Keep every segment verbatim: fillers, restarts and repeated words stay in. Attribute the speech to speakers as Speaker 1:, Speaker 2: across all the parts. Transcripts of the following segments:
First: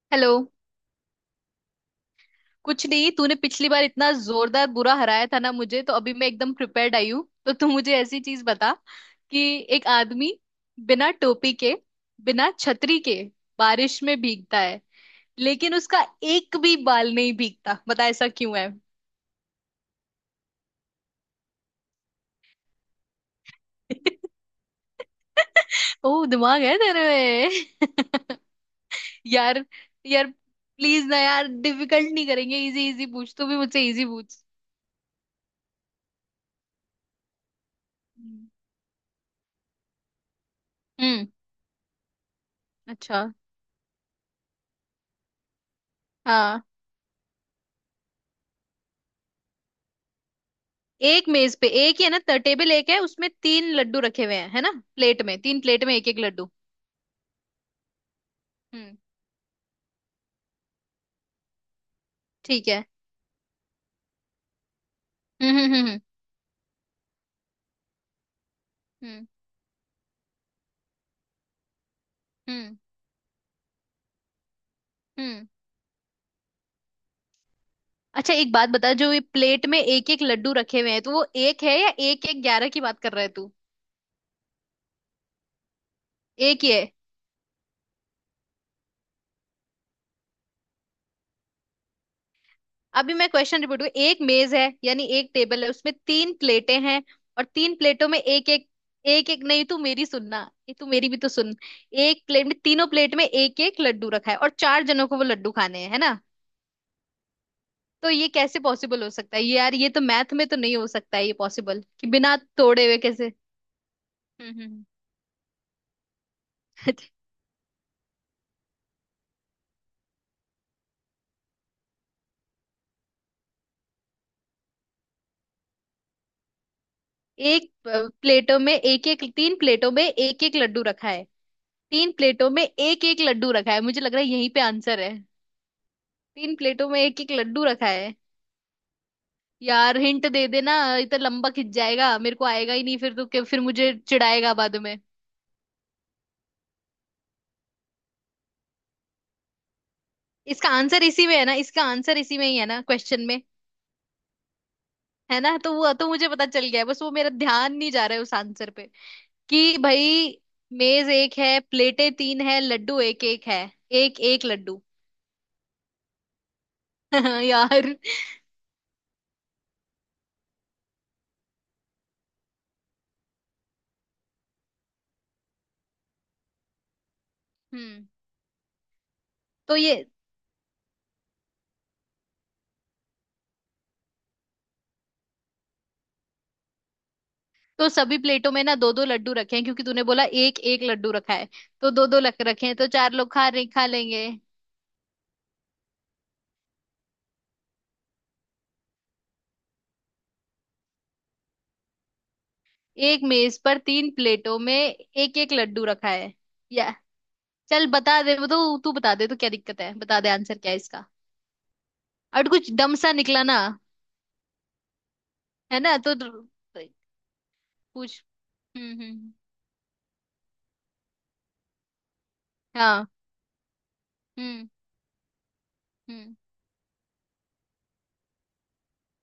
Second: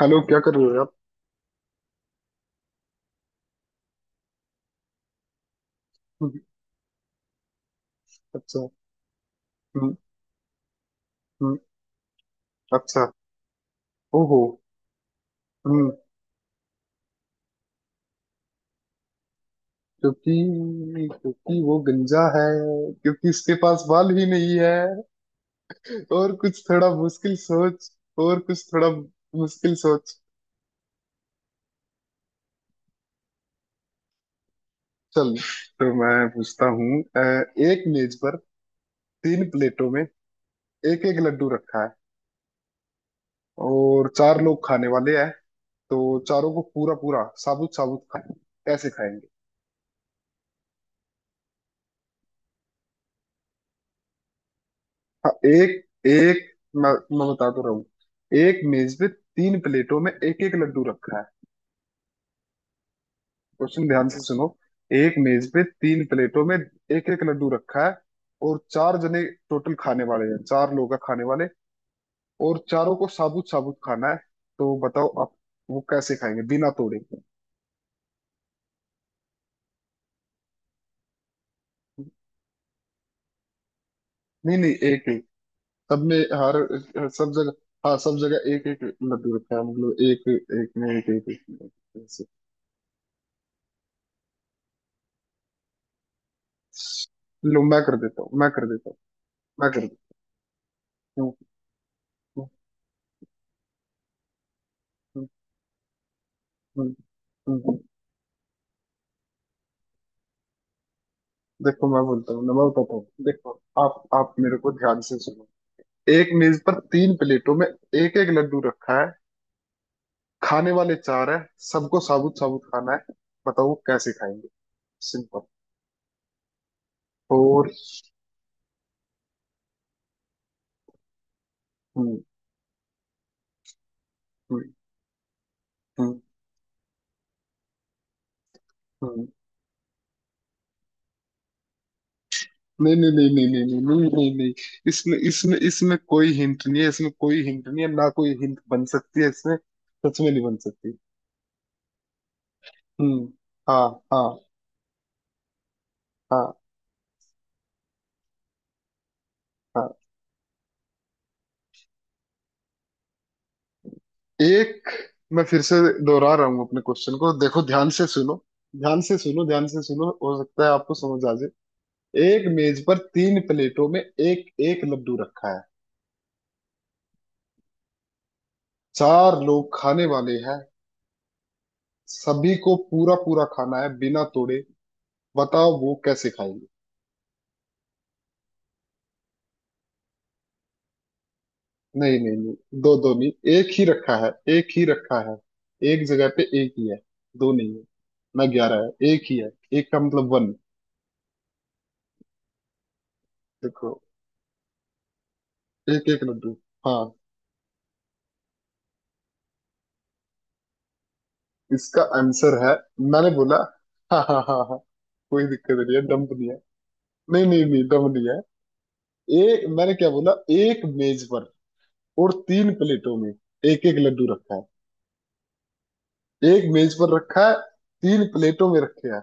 Speaker 1: Hello
Speaker 2: hello.
Speaker 1: क्या कर रहे हो आप?
Speaker 2: कुछ नहीं, तूने पिछली बार इतना जोरदार बुरा हराया था ना मुझे, तो अभी मैं
Speaker 1: हम्म,
Speaker 2: एकदम प्रिपेयर्ड आई हूँ। तो तू मुझे ऐसी चीज
Speaker 1: अच्छा।
Speaker 2: बता कि एक
Speaker 1: हम्म।
Speaker 2: आदमी बिना टोपी
Speaker 1: हम्म,
Speaker 2: के, बिना छतरी
Speaker 1: अच्छा।
Speaker 2: के बारिश में
Speaker 1: ओहो।
Speaker 2: भीगता है, लेकिन
Speaker 1: हम्म।
Speaker 2: उसका एक भी बाल नहीं भीगता। बता ऐसा क्यों है?
Speaker 1: क्योंकि क्योंकि वो गंजा है। क्योंकि उसके पास बाल भी नहीं है।
Speaker 2: ओ,
Speaker 1: और कुछ
Speaker 2: दिमाग है
Speaker 1: थोड़ा
Speaker 2: तेरे
Speaker 1: मुश्किल सोच। और
Speaker 2: में।
Speaker 1: कुछ थोड़ा
Speaker 2: यार,
Speaker 1: मुश्किल सोच।
Speaker 2: यार प्लीज ना यार, डिफिकल्ट नहीं करेंगे। इजी इजी पूछ, तू भी मुझसे इजी पूछ।
Speaker 1: चल। तो मैं पूछता हूँ, अ, एक मेज पर
Speaker 2: हम्म।
Speaker 1: तीन प्लेटों में एक एक
Speaker 2: हम्म,
Speaker 1: लड्डू रखा है,
Speaker 2: अच्छा।
Speaker 1: और चार लोग खाने वाले हैं। तो चारों को
Speaker 2: हाँ,
Speaker 1: पूरा पूरा, साबुत साबुत खाए, कैसे खाएंगे?
Speaker 2: एक मेज पे एक ही है ना, त- टेबल एक है, उसमें तीन लड्डू रखे हुए हैं, है ना? प्लेट
Speaker 1: हाँ,
Speaker 2: में, तीन
Speaker 1: एक
Speaker 2: प्लेट में एक एक
Speaker 1: एक।
Speaker 2: लड्डू।
Speaker 1: मैं, मैं बता तो रहा हूँ। एक
Speaker 2: हम्म,
Speaker 1: मेज पे तीन प्लेटों में एक एक लड्डू रखा है।
Speaker 2: ठीक है।
Speaker 1: क्वेश्चन ध्यान से सुनो। एक मेज
Speaker 2: हम्म
Speaker 1: पे
Speaker 2: हम्म हम्म।
Speaker 1: तीन प्लेटों में एक एक लड्डू रखा है, और चार जने
Speaker 2: हम्म
Speaker 1: टोटल खाने वाले हैं, चार लोग हैं खाने वाले, और
Speaker 2: हम्म
Speaker 1: चारों को साबुत साबुत खाना है। तो बताओ आप,
Speaker 2: हम्म।
Speaker 1: वो कैसे खाएंगे बिना तोड़े?
Speaker 2: अच्छा एक बात बता, जो ये प्लेट में एक एक लड्डू रखे हुए हैं, तो वो एक है या एक एक ग्यारह की बात कर रहा है तू?
Speaker 1: नहीं नहीं, एक एक सब में,
Speaker 2: एक ही है।
Speaker 1: हर सब जगह। हाँ सब जगह एक एक लड्डू रखा है, मतलब एक एक में एक एक, एक, एक, ऐसे।
Speaker 2: अभी मैं क्वेश्चन रिपीट करूँ। एक मेज है, यानी एक टेबल है, उसमें तीन प्लेटें हैं, और
Speaker 1: लो
Speaker 2: तीन
Speaker 1: मैं कर
Speaker 2: प्लेटों में
Speaker 1: देता हूँ,
Speaker 2: एक
Speaker 1: मैं कर
Speaker 2: एक।
Speaker 1: देता हूँ।
Speaker 2: एक एक नहीं, तू
Speaker 1: मगरिब।
Speaker 2: मेरी सुनना। ये तू मेरी भी तो
Speaker 1: हम्म,
Speaker 2: सुन, एक प्लेट
Speaker 1: हम्म,
Speaker 2: में, तीनों प्लेट में एक एक लड्डू रखा है, और चार जनों को वो लड्डू खाने हैं, है ना?
Speaker 1: हम्म, हम्म, हम्म।
Speaker 2: तो ये कैसे पॉसिबल हो सकता है ये, यार? ये तो मैथ में तो नहीं हो सकता है ये पॉसिबल
Speaker 1: देखो मैं
Speaker 2: कि
Speaker 1: बोलता
Speaker 2: बिना
Speaker 1: हूँ ना, मैं
Speaker 2: तोड़े
Speaker 1: बताता
Speaker 2: हुए
Speaker 1: हूँ,
Speaker 2: कैसे।
Speaker 1: देखो। आप आप मेरे
Speaker 2: हम्म
Speaker 1: को
Speaker 2: हम्म,
Speaker 1: ध्यान से सुनो। एक मेज पर
Speaker 2: हम्म।
Speaker 1: तीन प्लेटों में एक एक लड्डू रखा है। खाने वाले चार है। सबको साबुत साबुत खाना है। बताओ वो कैसे खाएंगे? सिंपल। और
Speaker 2: एक अ, प्लेटों में एक एक, तीन प्लेटों में एक एक लड्डू रखा है। तीन
Speaker 1: हम्म,
Speaker 2: प्लेटों में एक एक लड्डू रखा है, मुझे लग रहा है यहीं पे
Speaker 1: हम्म,
Speaker 2: आंसर है।
Speaker 1: हम्म,
Speaker 2: तीन प्लेटों में एक एक लड्डू रखा है।
Speaker 1: हम्म।
Speaker 2: यार हिंट दे देना, इतना लंबा खिंच जाएगा, मेरे को आएगा ही
Speaker 1: नहीं
Speaker 2: नहीं
Speaker 1: नहीं
Speaker 2: फिर तो।
Speaker 1: नहीं
Speaker 2: क्या-
Speaker 1: नहीं
Speaker 2: फिर
Speaker 1: नहीं नहीं
Speaker 2: मुझे
Speaker 1: नहीं नहीं नहीं।
Speaker 2: चिढ़ाएगा बाद में।
Speaker 1: इसमें इसमें इसमें कोई हिंट नहीं है, इसमें कोई हिंट नहीं है, ना कोई हिंट बन सकती है इसमें। सच में नहीं बन
Speaker 2: इसका
Speaker 1: सकती।
Speaker 2: आंसर इसी में है ना, इसका आंसर इसी में ही है ना क्वेश्चन
Speaker 1: हम्म।
Speaker 2: में?
Speaker 1: हाँ हाँ।
Speaker 2: है ना, तो वो तो मुझे पता
Speaker 1: हाँ।
Speaker 2: चल गया है, बस वो मेरा ध्यान नहीं जा रहा है उस आंसर पे कि
Speaker 1: हाँ।
Speaker 2: भाई मेज एक है, प्लेटें तीन है, लड्डू एक एक है, एक एक लड्डू।
Speaker 1: एक, मैं फिर से दोहरा रहा हूँ अपने क्वेश्चन को। देखो ध्यान
Speaker 2: यार।
Speaker 1: से सुनो, ध्यान से सुनो, ध्यान से सुनो, हो सकता है आपको समझ आ जाए। एक मेज पर तीन प्लेटों में एक एक लड्डू रखा है।
Speaker 2: हम्म।
Speaker 1: चार लोग
Speaker 2: तो ये,
Speaker 1: खाने वाले हैं। सभी को पूरा पूरा खाना है बिना तोड़े। बताओ वो कैसे खाएंगे?
Speaker 2: तो सभी प्लेटों में ना दो दो लड्डू रखे हैं, क्योंकि तूने बोला एक एक लड्डू रखा है, तो दो
Speaker 1: नहीं
Speaker 2: दो
Speaker 1: नहीं
Speaker 2: लग रखे हैं,
Speaker 1: नहीं,
Speaker 2: तो
Speaker 1: दो दो
Speaker 2: चार
Speaker 1: नहीं,
Speaker 2: लोग खा रहे
Speaker 1: एक ही
Speaker 2: खा
Speaker 1: रखा
Speaker 2: लेंगे।
Speaker 1: है, एक ही रखा है। एक जगह पे एक ही है। दो नहीं है। ना ग्यारह है, एक ही है। एक का मतलब वन।
Speaker 2: एक मेज पर
Speaker 1: देखो,
Speaker 2: तीन प्लेटों में एक एक लड्डू
Speaker 1: एक
Speaker 2: रखा
Speaker 1: एक
Speaker 2: है,
Speaker 1: लड्डू।
Speaker 2: या।
Speaker 1: हाँ।
Speaker 2: चल बता दे, वो तो तू बता दे, तो क्या दिक्कत है? बता दे आंसर क्या है इसका।
Speaker 1: इसका
Speaker 2: और
Speaker 1: आंसर
Speaker 2: कुछ
Speaker 1: है।
Speaker 2: डम सा
Speaker 1: मैंने
Speaker 2: निकला
Speaker 1: बोला।
Speaker 2: ना।
Speaker 1: हाँ हाँ हाँ हाँ। कोई दिक्कत
Speaker 2: है
Speaker 1: नहीं
Speaker 2: ना,
Speaker 1: है,
Speaker 2: तो
Speaker 1: दम
Speaker 2: तो-
Speaker 1: नहीं है। नहीं नहीं नहीं, दम
Speaker 2: पूछ।
Speaker 1: नहीं है।
Speaker 2: हम्म हम्म।
Speaker 1: एक, मैंने क्या बोला? एक मेज पर, और तीन
Speaker 2: हाँ।
Speaker 1: प्लेटों में एक एक लड्डू रखा है।
Speaker 2: हम्म हम्म।
Speaker 1: एक मेज पर रखा है, तीन प्लेटों में रखे हैं।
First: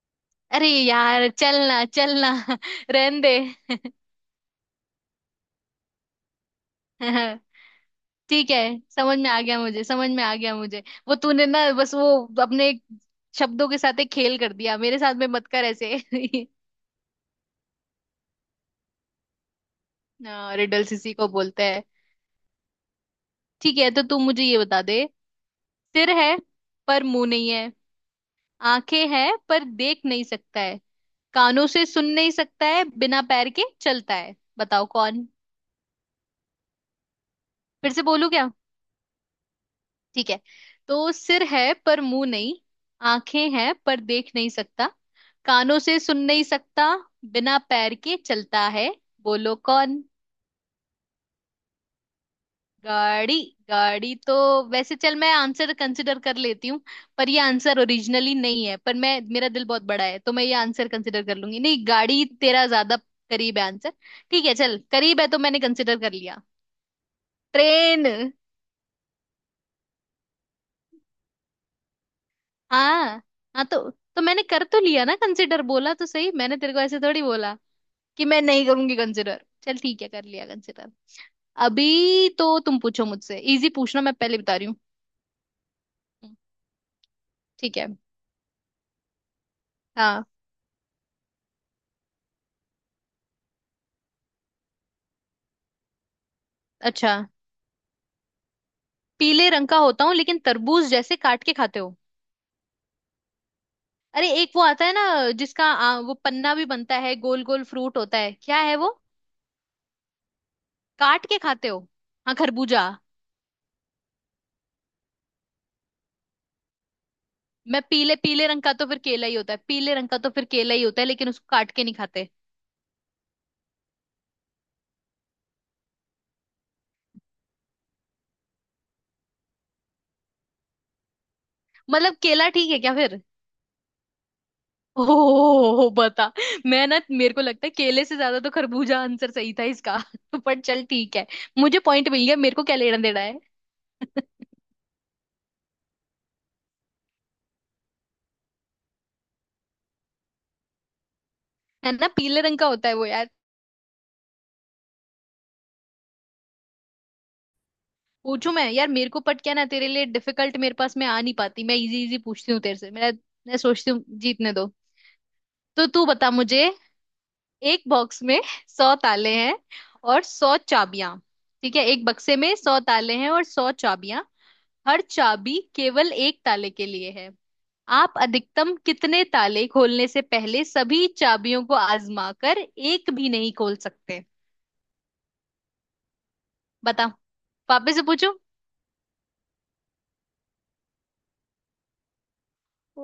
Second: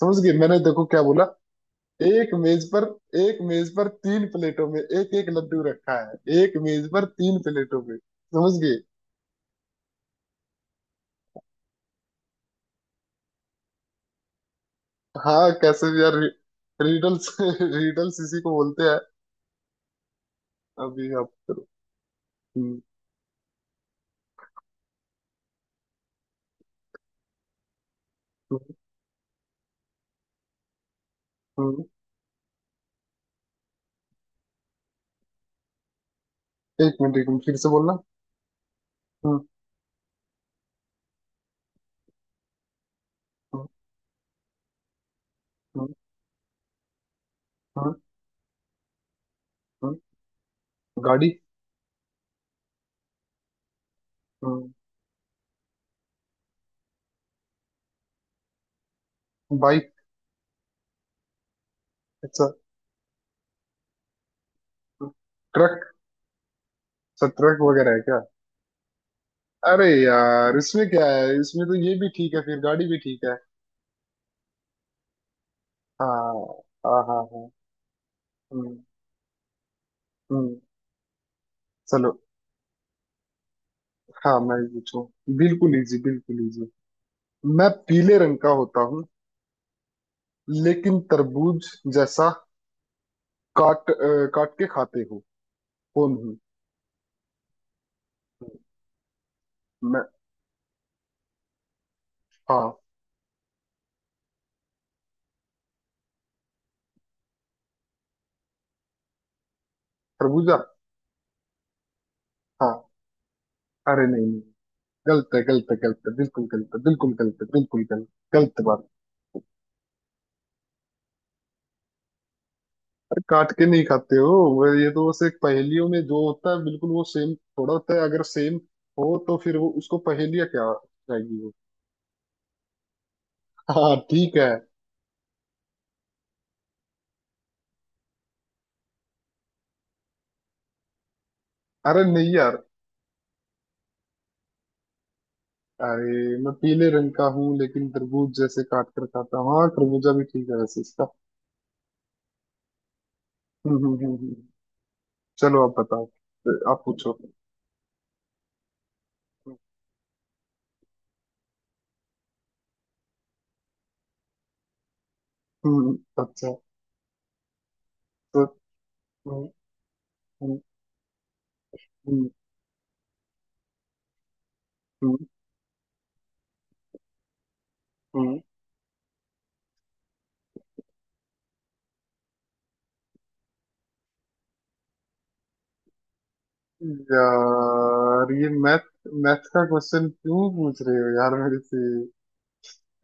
Speaker 1: समझ गए, मैंने
Speaker 2: अरे
Speaker 1: देखो क्या बोला।
Speaker 2: यार, चलना चलना।
Speaker 1: एक मेज पर,
Speaker 2: रहन दे।
Speaker 1: एक मेज पर तीन प्लेटों में एक एक लड्डू रखा है, एक मेज पर तीन प्लेटों में,
Speaker 2: ठीक
Speaker 1: समझ गए?
Speaker 2: है, समझ में आ गया मुझे, समझ में आ गया मुझे। वो तूने ना बस वो अपने शब्दों के साथ एक खेल कर दिया। मेरे साथ में मत
Speaker 1: हाँ
Speaker 2: कर
Speaker 1: कैसे
Speaker 2: ऐसे।
Speaker 1: भी यार। रिडल्स रिडल्स इसी को बोलते हैं।
Speaker 2: हाँ, रिडल्स
Speaker 1: अभी
Speaker 2: इसी को
Speaker 1: आप करो।
Speaker 2: बोलते हैं।
Speaker 1: हम्म,
Speaker 2: ठीक है, तो तू मुझे ये बता दे। सिर है पर मुंह नहीं है,
Speaker 1: हम्म,
Speaker 2: आंखें हैं पर देख नहीं सकता है, कानों
Speaker 1: हम्म।
Speaker 2: से सुन नहीं सकता है, बिना पैर के चलता है। बताओ कौन।
Speaker 1: एक मिनट, एक मिनट फिर से
Speaker 2: फिर
Speaker 1: बोलना।
Speaker 2: से बोलू?
Speaker 1: हम्म,
Speaker 2: ठीक है, तो सिर है पर मुंह नहीं, आंखें
Speaker 1: हम्म,
Speaker 2: हैं पर देख नहीं सकता, कानों
Speaker 1: हम्म,
Speaker 2: से सुन नहीं सकता, बिना
Speaker 1: हम्म।
Speaker 2: पैर के चलता है। बोलो
Speaker 1: हम्म,
Speaker 2: कौन।
Speaker 1: गाड़ी।
Speaker 2: गाड़ी? गाड़ी तो,
Speaker 1: हम्म।
Speaker 2: वैसे चल मैं आंसर कंसिडर कर लेती हूँ। पर ये आंसर ओरिजिनली नहीं है, पर मैं, मेरा दिल बहुत
Speaker 1: बाइक,
Speaker 2: बड़ा है, तो मैं ये आंसर कंसिडर कर लूंगी। नहीं गाड़ी
Speaker 1: अच्छा।
Speaker 2: तेरा ज्यादा करीब है आंसर। ठीक है चल,
Speaker 1: हम्म,
Speaker 2: करीब है तो मैंने
Speaker 1: ट्रक।
Speaker 2: कंसिडर कर लिया।
Speaker 1: अच्छा, ट्रक वगैरह है
Speaker 2: ट्रेन।
Speaker 1: क्या? अरे यार इसमें क्या है, इसमें तो ये भी ठीक है, फिर गाड़ी भी
Speaker 2: हाँ।
Speaker 1: ठीक है।
Speaker 2: हाँ, तो तो मैंने कर तो लिया ना कंसिडर, बोला तो
Speaker 1: हाँ
Speaker 2: सही मैंने तेरे को। ऐसे
Speaker 1: हाँ हाँ
Speaker 2: थोड़ी
Speaker 1: हाँ।
Speaker 2: बोला कि मैं नहीं
Speaker 1: हम्म।
Speaker 2: करूंगी कंसिडर। चल ठीक है, कर लिया
Speaker 1: हम्म।
Speaker 2: कंसिडर।
Speaker 1: चलो।
Speaker 2: अभी तो तुम पूछो मुझसे, इजी पूछना, मैं पहले
Speaker 1: हाँ,
Speaker 2: बता
Speaker 1: मैं
Speaker 2: रही
Speaker 1: ही
Speaker 2: हूँ।
Speaker 1: पूछूं। बिल्कुल इजी,
Speaker 2: हम्म,
Speaker 1: बिल्कुल इजी। मैं
Speaker 2: ठीक है।
Speaker 1: पीले रंग का होता हूँ,
Speaker 2: हाँ।
Speaker 1: लेकिन तरबूज जैसा काट अ, काट के खाते हो। कौन हूँ
Speaker 2: अच्छा, पीले रंग का
Speaker 1: मैं?
Speaker 2: होता हूँ, लेकिन तरबूज जैसे काट के खाते हो।
Speaker 1: हाँ।
Speaker 2: अरे, एक वो आता है ना, जिसका आ, वो पन्ना भी बनता है, गोल गोल फ्रूट होता है, क्या है वो?
Speaker 1: तरबूजा।
Speaker 2: काट के खाते हो? हाँ,
Speaker 1: हाँ।
Speaker 2: खरबूजा।
Speaker 1: अरे नहीं नहीं, गलत है, गलत है, गलत है, बिल्कुल गलत है, बिल्कुल गलत है,
Speaker 2: मैं
Speaker 1: बिल्कुल गलत।
Speaker 2: पीले, पीले
Speaker 1: गलत
Speaker 2: रंग का तो
Speaker 1: बात
Speaker 2: फिर केला ही होता है, पीले रंग का तो फिर केला ही होता है, लेकिन उसको काट के नहीं खाते।
Speaker 1: है, काट के नहीं खाते हो। वो- ये तो बस एक पहेलियों में जो होता है, बिल्कुल वो सेम थोड़ा होता है। अगर सेम हो तो फिर वो उसको पहेलिया क्या जाएगी वो।
Speaker 2: मतलब केला ठीक है क्या फिर?
Speaker 1: हाँ ठीक है।
Speaker 2: ओ बता। मैं ना, मेरे को लगता है केले से ज्यादा तो खरबूजा आंसर सही था इसका। पर चल ठीक है, मुझे
Speaker 1: अरे
Speaker 2: पॉइंट मिल
Speaker 1: नहीं
Speaker 2: गया, मेरे
Speaker 1: यार।
Speaker 2: को क्या लेना देना है।
Speaker 1: अरे, मैं पीले रंग का हूँ लेकिन तरबूज जैसे काट कर खाता हूँ। हाँ, खरबूजा भी ठीक है वैसे इसका।
Speaker 2: है ना, पीले रंग का होता है वो यार।
Speaker 1: हम्म हम्म हम्म हम्म। चलो आप बताओ, आप पूछो। हम्म।
Speaker 2: पूछू मैं? यार मेरे को पट क्या ना तेरे लिए डिफिकल्ट, मेरे पास मैं आ नहीं पाती, मैं इजी इजी पूछती हूँ तेरे से मैं मैं सोचती हूँ जीतने दो। तो
Speaker 1: हम्म,
Speaker 2: तू बता
Speaker 1: अच्छा।
Speaker 2: मुझे, एक बॉक्स में
Speaker 1: तो
Speaker 2: सौ ताले
Speaker 1: हम्म,
Speaker 2: हैं, और सौ
Speaker 1: हम्म,
Speaker 2: चाबियां। ठीक है, एक
Speaker 1: हम्म,
Speaker 2: बक्से में सौ ताले हैं और सौ चाबियां। हर
Speaker 1: हम्म,
Speaker 2: चाबी केवल एक ताले के लिए है। आप
Speaker 1: हम्म,
Speaker 2: अधिकतम कितने ताले खोलने से पहले सभी चाबियों को आजमा कर एक भी नहीं खोल सकते? बताओ। पापे से
Speaker 1: यार
Speaker 2: पूछो।
Speaker 1: ये मैथ, मैथ का क्वेश्चन क्यों पूछ रहे हो यार मेरे से?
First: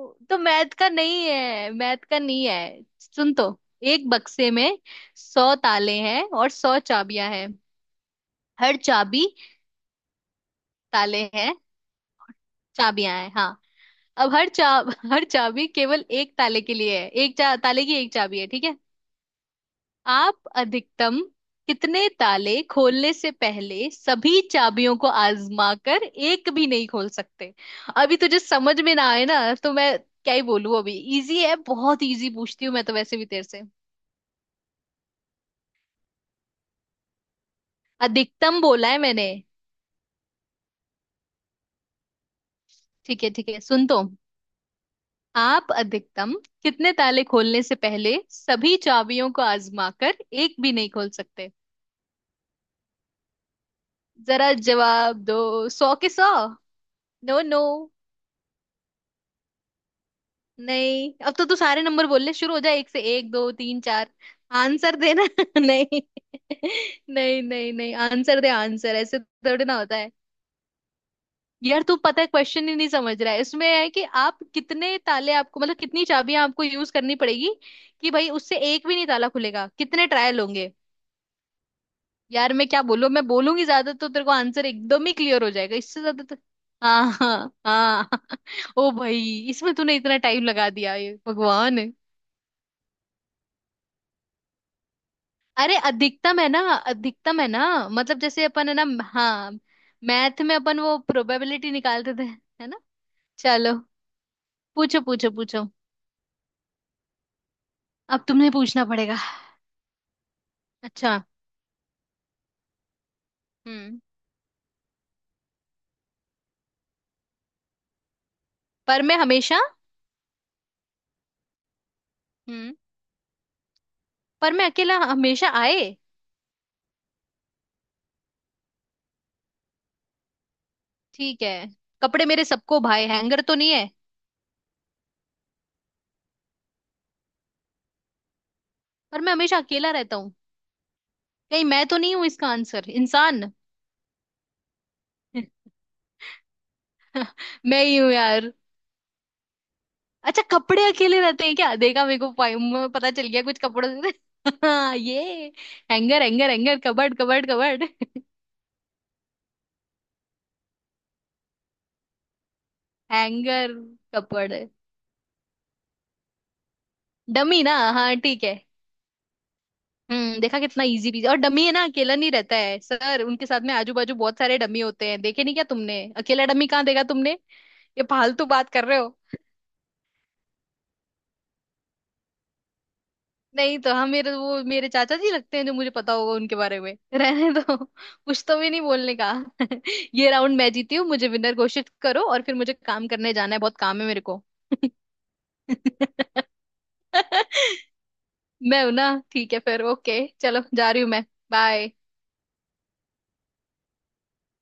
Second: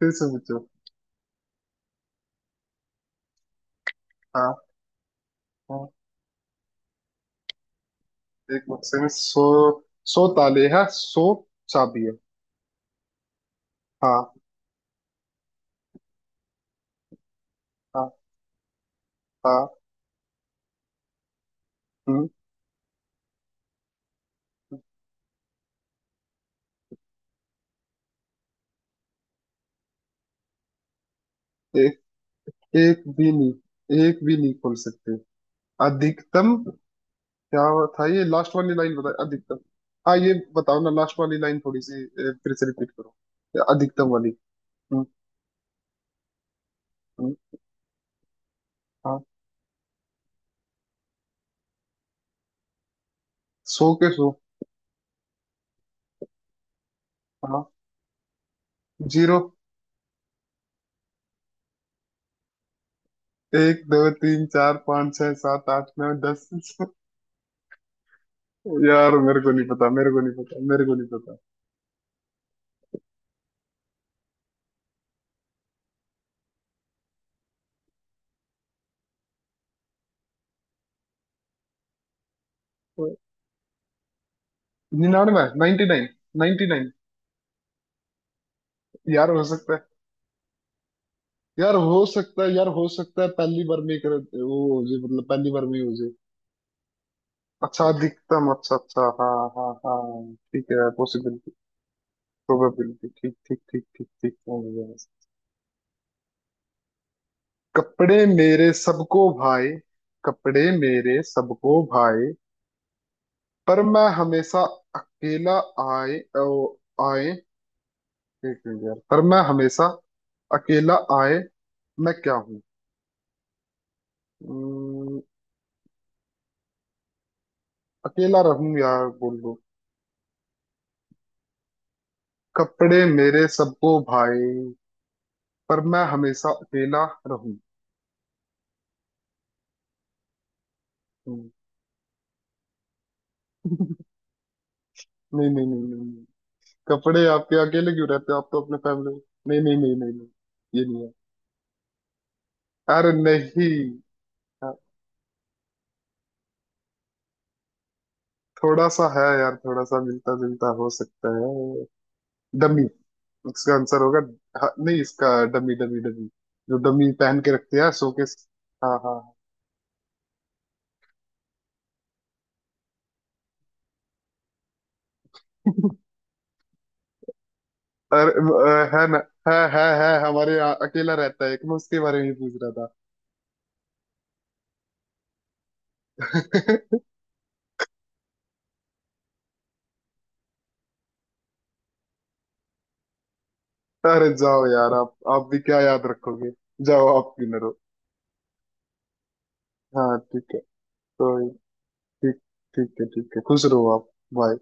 Speaker 1: फिर से पूछो।
Speaker 2: मैथ का नहीं है, मैथ का नहीं है, सुन तो। एक बक्से
Speaker 1: हाँ।
Speaker 2: में सौ
Speaker 1: हाँ।
Speaker 2: ताले हैं और सौ चाबियां हैं।
Speaker 1: एक
Speaker 2: हर
Speaker 1: बक्से में
Speaker 2: चाबी,
Speaker 1: सो सो ताले हैं,
Speaker 2: ताले
Speaker 1: सो
Speaker 2: हैं,
Speaker 1: चाबी है।
Speaker 2: चाबियां हैं, हाँ।
Speaker 1: हाँ।
Speaker 2: अब हर चा हर चाबी केवल एक ताले के लिए है। एक चा, ताले की एक
Speaker 1: हाँ।
Speaker 2: चाबी है, ठीक है?
Speaker 1: हाँ।
Speaker 2: आप अधिकतम कितने
Speaker 1: हम्म,
Speaker 2: ताले खोलने से पहले सभी चाबियों को आजमा कर एक भी नहीं खोल सकते? अभी तुझे समझ में ना आए ना, तो मैं क्या ही बोलूं अभी। इजी है,
Speaker 1: एक,
Speaker 2: बहुत इजी पूछती हूँ मैं तो
Speaker 1: एक
Speaker 2: वैसे भी
Speaker 1: भी
Speaker 2: तेरे से।
Speaker 1: नहीं, एक भी नहीं खोल सकते। अधिकतम? क्या था ये, लास्ट
Speaker 2: अधिकतम
Speaker 1: वाली
Speaker 2: बोला
Speaker 1: लाइन
Speaker 2: है
Speaker 1: बताए,
Speaker 2: मैंने।
Speaker 1: अधिकतम? हाँ ये बताओ ना, लास्ट वाली लाइन थोड़ी सी, अ, फिर से रिपीट करो।
Speaker 2: ठीक है ठीक है,
Speaker 1: ये
Speaker 2: सुन तो।
Speaker 1: अधिकतम वाली। हम्म।
Speaker 2: आप अधिकतम कितने ताले
Speaker 1: हम्म,
Speaker 2: खोलने से पहले सभी
Speaker 1: हाँ।
Speaker 2: चाबियों को आजमा कर एक भी नहीं खोल सकते?
Speaker 1: सो के सो।
Speaker 2: जरा जवाब दो। सौ के सौ? No no.
Speaker 1: हाँ, जीरो।
Speaker 2: नहीं, अब तो तू सारे नंबर बोलने शुरू हो जाए, एक से एक दो
Speaker 1: एक,
Speaker 2: तीन
Speaker 1: दो,
Speaker 2: चार।
Speaker 1: तीन, चार,
Speaker 2: आंसर
Speaker 1: पाँच,
Speaker 2: देना।
Speaker 1: छह, सात, आठ,
Speaker 2: नहीं,
Speaker 1: नौ, दस।
Speaker 2: नहीं नहीं नहीं, आंसर दे, आंसर
Speaker 1: यार
Speaker 2: ऐसे
Speaker 1: मेरे को
Speaker 2: थोड़ी
Speaker 1: नहीं
Speaker 2: ना
Speaker 1: पता,
Speaker 2: होता
Speaker 1: मेरे
Speaker 2: है।
Speaker 1: को नहीं पता, मेरे को नहीं पता।
Speaker 2: यार तू पता है क्वेश्चन ही नहीं समझ रहा है। इसमें है कि आप कितने ताले, आपको मतलब कितनी चाबियां आपको यूज करनी पड़ेगी, कि भाई उससे एक भी नहीं ताला खुलेगा। कितने ट्रायल होंगे? यार मैं क्या बोलूं, मैं बोलूंगी ज्यादा तो तेरे को आंसर एकदम ही
Speaker 1: निन्यानवे,
Speaker 2: क्लियर हो जाएगा,
Speaker 1: नाइनटी
Speaker 2: इससे
Speaker 1: नाइन
Speaker 2: ज्यादा तो।
Speaker 1: Ninety nine.
Speaker 2: हाँ हाँ हाँ। ओ भाई,
Speaker 1: यार हो सकता
Speaker 2: इसमें
Speaker 1: है,
Speaker 2: तूने इतना टाइम लगा दिया। ये
Speaker 1: यार
Speaker 2: भगवान।
Speaker 1: हो सकता है, यार हो सकता है पहली बार में कर वो हो जाए, मतलब पहली बार
Speaker 2: अरे
Speaker 1: में ही हो जाए।
Speaker 2: अधिकतम है ना, अधिकतम है ना।
Speaker 1: अच्छा,
Speaker 2: मतलब जैसे
Speaker 1: अधिकतम,
Speaker 2: अपन
Speaker 1: अच्छा
Speaker 2: है ना,
Speaker 1: अच्छा, हाँ
Speaker 2: हाँ,
Speaker 1: हाँ हाँ,
Speaker 2: मैथ में
Speaker 1: ठीक
Speaker 2: अपन
Speaker 1: है,
Speaker 2: वो
Speaker 1: पॉसिबिलिटी।
Speaker 2: प्रोबेबिलिटी निकालते थे। है ना।
Speaker 1: प्रोबेबिलिटी, ठीक ठीक
Speaker 2: चलो,
Speaker 1: ठीक ठीक ठीक, समझ गया।
Speaker 2: पूछो पूछो पूछो।
Speaker 1: कपड़े
Speaker 2: अब तुम्हें
Speaker 1: मेरे
Speaker 2: पूछना पड़ेगा।
Speaker 1: सबको भाई। कपड़े
Speaker 2: अच्छा।
Speaker 1: मेरे सबको भाई, पर
Speaker 2: हम्म।
Speaker 1: मैं हमेशा अकेला आए ओ, आए। एक मिनट यार,
Speaker 2: पर मैं
Speaker 1: पर मैं
Speaker 2: हमेशा।
Speaker 1: हमेशा अकेला आए। मैं क्या हूँ?
Speaker 2: हम्म। पर मैं अकेला
Speaker 1: अम्म,
Speaker 2: हमेशा आए?
Speaker 1: अकेला रहूं, यार बोल दो।
Speaker 2: ठीक है। कपड़े मेरे सबको
Speaker 1: कपड़े
Speaker 2: भाए, हैंगर
Speaker 1: मेरे
Speaker 2: तो नहीं है?
Speaker 1: सबको भाई, पर मैं हमेशा अकेला रहूं।
Speaker 2: पर मैं हमेशा अकेला रहता हूँ।
Speaker 1: हम्म,
Speaker 2: कहीं मैं तो नहीं हूँ इसका आंसर, इंसान?
Speaker 1: नहीं नहीं नहीं नहीं नहीं। कपड़े आपके
Speaker 2: मैं
Speaker 1: अकेले
Speaker 2: ही
Speaker 1: क्यों
Speaker 2: हूँ
Speaker 1: रहते हो, आप
Speaker 2: यार।
Speaker 1: तो अपने फैमिली? नहीं नहीं नहीं नहीं नहीं।
Speaker 2: अच्छा, कपड़े
Speaker 1: ये नहीं है।
Speaker 2: अकेले रहते हैं क्या? देखा, मेरे को पाई- मुझे पता
Speaker 1: अरे
Speaker 2: चल गया कुछ
Speaker 1: नहीं।
Speaker 2: कपड़ों से। हाँ, ये hanger, hanger, hanger, cupboard, cupboard, cupboard.
Speaker 1: थोड़ा सा है यार, थोड़ा सा मिलता जुलता हो सकता है। Dummy
Speaker 2: hanger.
Speaker 1: इसका आंसर होगा।
Speaker 2: कपड़
Speaker 1: हाँ, नहीं इसका, डमी डमी डमी, जो डमी पहन के
Speaker 2: डमी ना?
Speaker 1: रखते हैं
Speaker 2: हाँ
Speaker 1: शोकेस।
Speaker 2: ठीक है।
Speaker 1: हाँ हाँ।
Speaker 2: हम्म, देखा कितना इजी पीजी। और डमी है ना, अकेला नहीं रहता है सर, उनके साथ में आजू बाजू बहुत सारे डमी होते हैं, देखे नहीं क्या तुमने? अकेला डमी कहाँ देखा तुमने? ये
Speaker 1: अरे
Speaker 2: फालतू बात कर
Speaker 1: अ,
Speaker 2: रहे
Speaker 1: है
Speaker 2: हो।
Speaker 1: ना, है है है हमारे यहाँ अकेला रहता है एक, मैं उसके बारे में ही पूछ रहा था।
Speaker 2: नहीं तो, हम मेरे वो, मेरे चाचा जी लगते हैं जो, मुझे पता होगा उनके बारे में, रहने दो कुछ तो भी नहीं बोलने का। ये राउंड मैं जीती हूँ, मुझे विनर घोषित करो, और फिर मुझे काम करने जाना है, बहुत काम है मेरे
Speaker 1: अरे
Speaker 2: को।
Speaker 1: जाओ यार, आप आप भी क्या याद रखोगे। जाओ, आप विनर हो।
Speaker 2: मैं हूं ना, ठीक है फिर।
Speaker 1: हाँ
Speaker 2: ओके
Speaker 1: ठीक है।
Speaker 2: चलो, जा रही हूँ मैं।
Speaker 1: तो,
Speaker 2: बाय।
Speaker 1: ठीक, ठीक है, ठीक है, खुश रहो आप। बाय।